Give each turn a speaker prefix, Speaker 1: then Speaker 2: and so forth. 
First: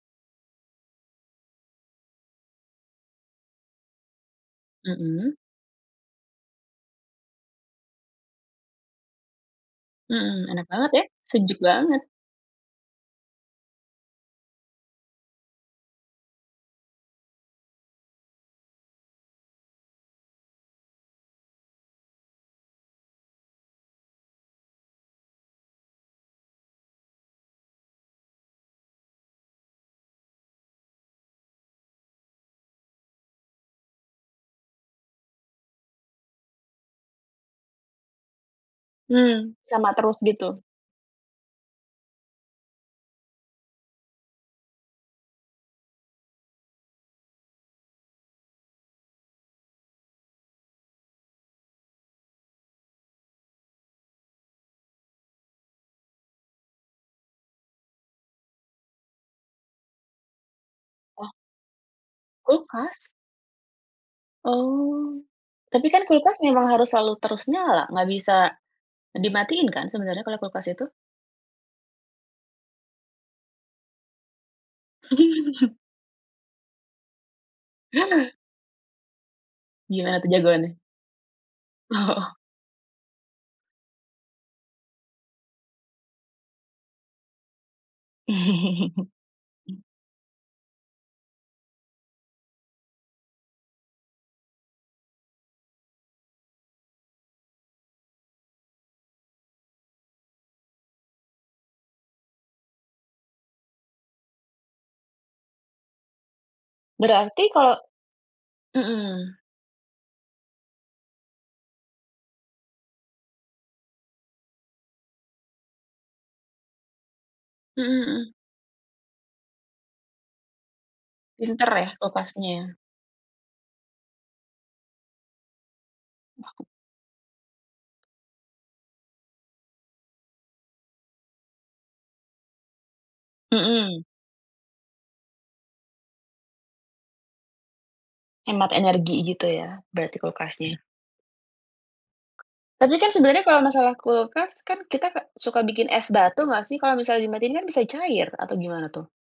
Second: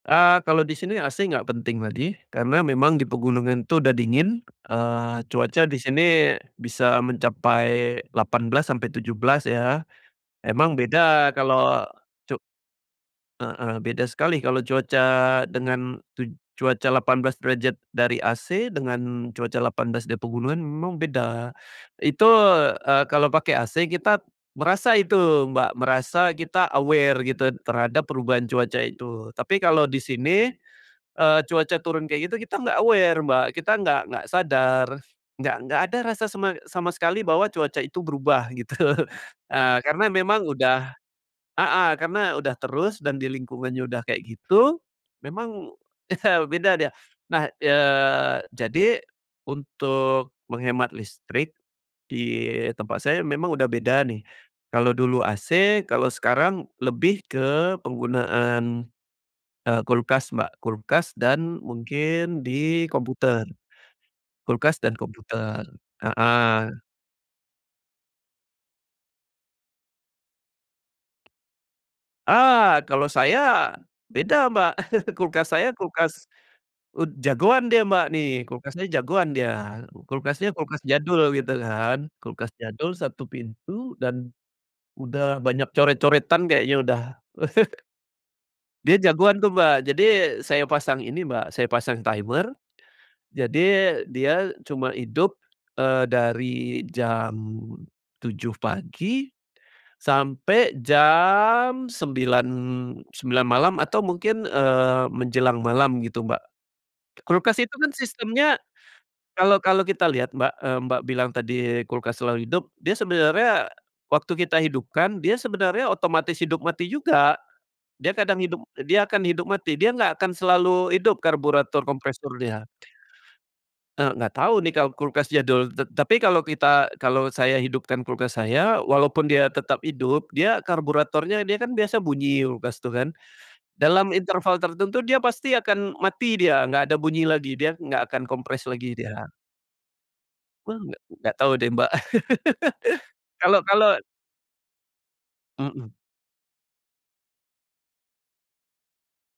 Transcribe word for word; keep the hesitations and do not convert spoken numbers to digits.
Speaker 1: Eee, kalau di sini, AC nggak penting ladi. Karena memang di pegunungan itu udah dingin. Eee,
Speaker 2: Mhm?
Speaker 1: cuaca di sini, bisa mencapai delapan belas sampai tujuh belas ya?
Speaker 2: Hmm. Enak
Speaker 1: Emang
Speaker 2: banget ya?
Speaker 1: beda
Speaker 2: Sejuk
Speaker 1: kalau
Speaker 2: banget.
Speaker 1: cu Heeh. Beda sekali kalau cuaca, dengan tuj cuaca delapan belas derajat dari AC, dengan cuaca delapan belas di pegunungan memang beda. Itu, eee, kalau pakai AC kita, merasa itu, Mbak, merasa kita aware gitu terhadap perubahan cuaca itu. Tapi kalau di sini, eee, cuaca turun kayak gitu, kita nggak aware, Mbak. Kita nggak nggak sadar. Nggak nggak ada rasa sama sama sekali bahwa cuaca itu berubah, gitu.
Speaker 2: Hmm,
Speaker 1: Eee,
Speaker 2: sama
Speaker 1: karena
Speaker 2: terus,
Speaker 1: memang
Speaker 2: gitu?
Speaker 1: udah heeh. Karena udah terus, dan di lingkungannya udah kayak gitu, memang beda dia. Nah, eee, jadi untuk menghemat listrik, di tempat saya memang udah beda nih. Kalau dulu AC, kalau sekarang lebih ke penggunaan, eee, kulkas Mbak. Kulkas
Speaker 2: Oh?
Speaker 1: dan mungkin di
Speaker 2: Kulkas?
Speaker 1: komputer. Kulkas dan
Speaker 2: Oh.
Speaker 1: komputer.
Speaker 2: Tapi kan kulkas
Speaker 1: Heeh.
Speaker 2: memang harus selalu terus nyala? Nggak bisa dimatiin kan sebenarnya kalau kulkas itu?
Speaker 1: Ah! Kalau saya beda Mbak. Kulkas saya kulkas, ud jagoan dia Mbak nih. Kulkasnya jagoan dia.
Speaker 2: Gimana tuh
Speaker 1: Kulkasnya
Speaker 2: jagoannya?
Speaker 1: kulkas jadul, gitu kan?
Speaker 2: Oh.
Speaker 1: Kulkas jadul satu pintu, dan udah banyak coret-coretan kayaknya udah. Dia jagoan tuh Mbak. Jadi, saya pasang ini Mbak, saya pasang timer. Jadi, dia cuma hidup, eee, dari jam tujuh pagi, sampai jam sembilan sembilan malam, atau mungkin, eee, menjelang malam gitu Mbak.
Speaker 2: Berarti
Speaker 1: Kulkas itu
Speaker 2: kalau
Speaker 1: kan sistemnya,
Speaker 2: mhm.
Speaker 1: kalau kalau kita lihat Mbak, eee, Mbak bilang tadi kulkas selalu hidup. Dia sebenarnya, waktu kita hidupkan, dia sebenarnya otomatis hidup mati juga.
Speaker 2: Mhm
Speaker 1: Dia
Speaker 2: mhm.
Speaker 1: kadang hidup dia akan hidup mati, dia nggak akan selalu hidup
Speaker 2: Pinter
Speaker 1: karburator
Speaker 2: ya,
Speaker 1: kompresornya.
Speaker 2: kulkasnya?
Speaker 1: Eee, nggak tahu nih kalau kulkas jadul. T tapi kalau
Speaker 2: [unintelligible]
Speaker 1: kita kalau saya hidupkan kulkas saya, walaupun dia tetap hidup, dia karburatornya dia kan biasa bunyi kulkas tuh kan?
Speaker 2: Mhm.
Speaker 1: Dalam interval tertentu dia pasti akan mati dia. Nggak ada bunyi lagi. Dia nggak akan kompres
Speaker 2: Hemat
Speaker 1: lagi
Speaker 2: energi,
Speaker 1: dia.
Speaker 2: gitu ya berarti
Speaker 1: Bel,
Speaker 2: kulkasnya?
Speaker 1: nggak? Nggak tau deh, Mbak.
Speaker 2: Tapi kan sebenarnya
Speaker 1: Kalo
Speaker 2: kalau
Speaker 1: kalo
Speaker 2: masalah kulkas kan kita ka suka bikin
Speaker 1: Mhm.
Speaker 2: es batu nggak sih? Kalau misalnya dimatiin kan, bisa cair atau gimana tuh?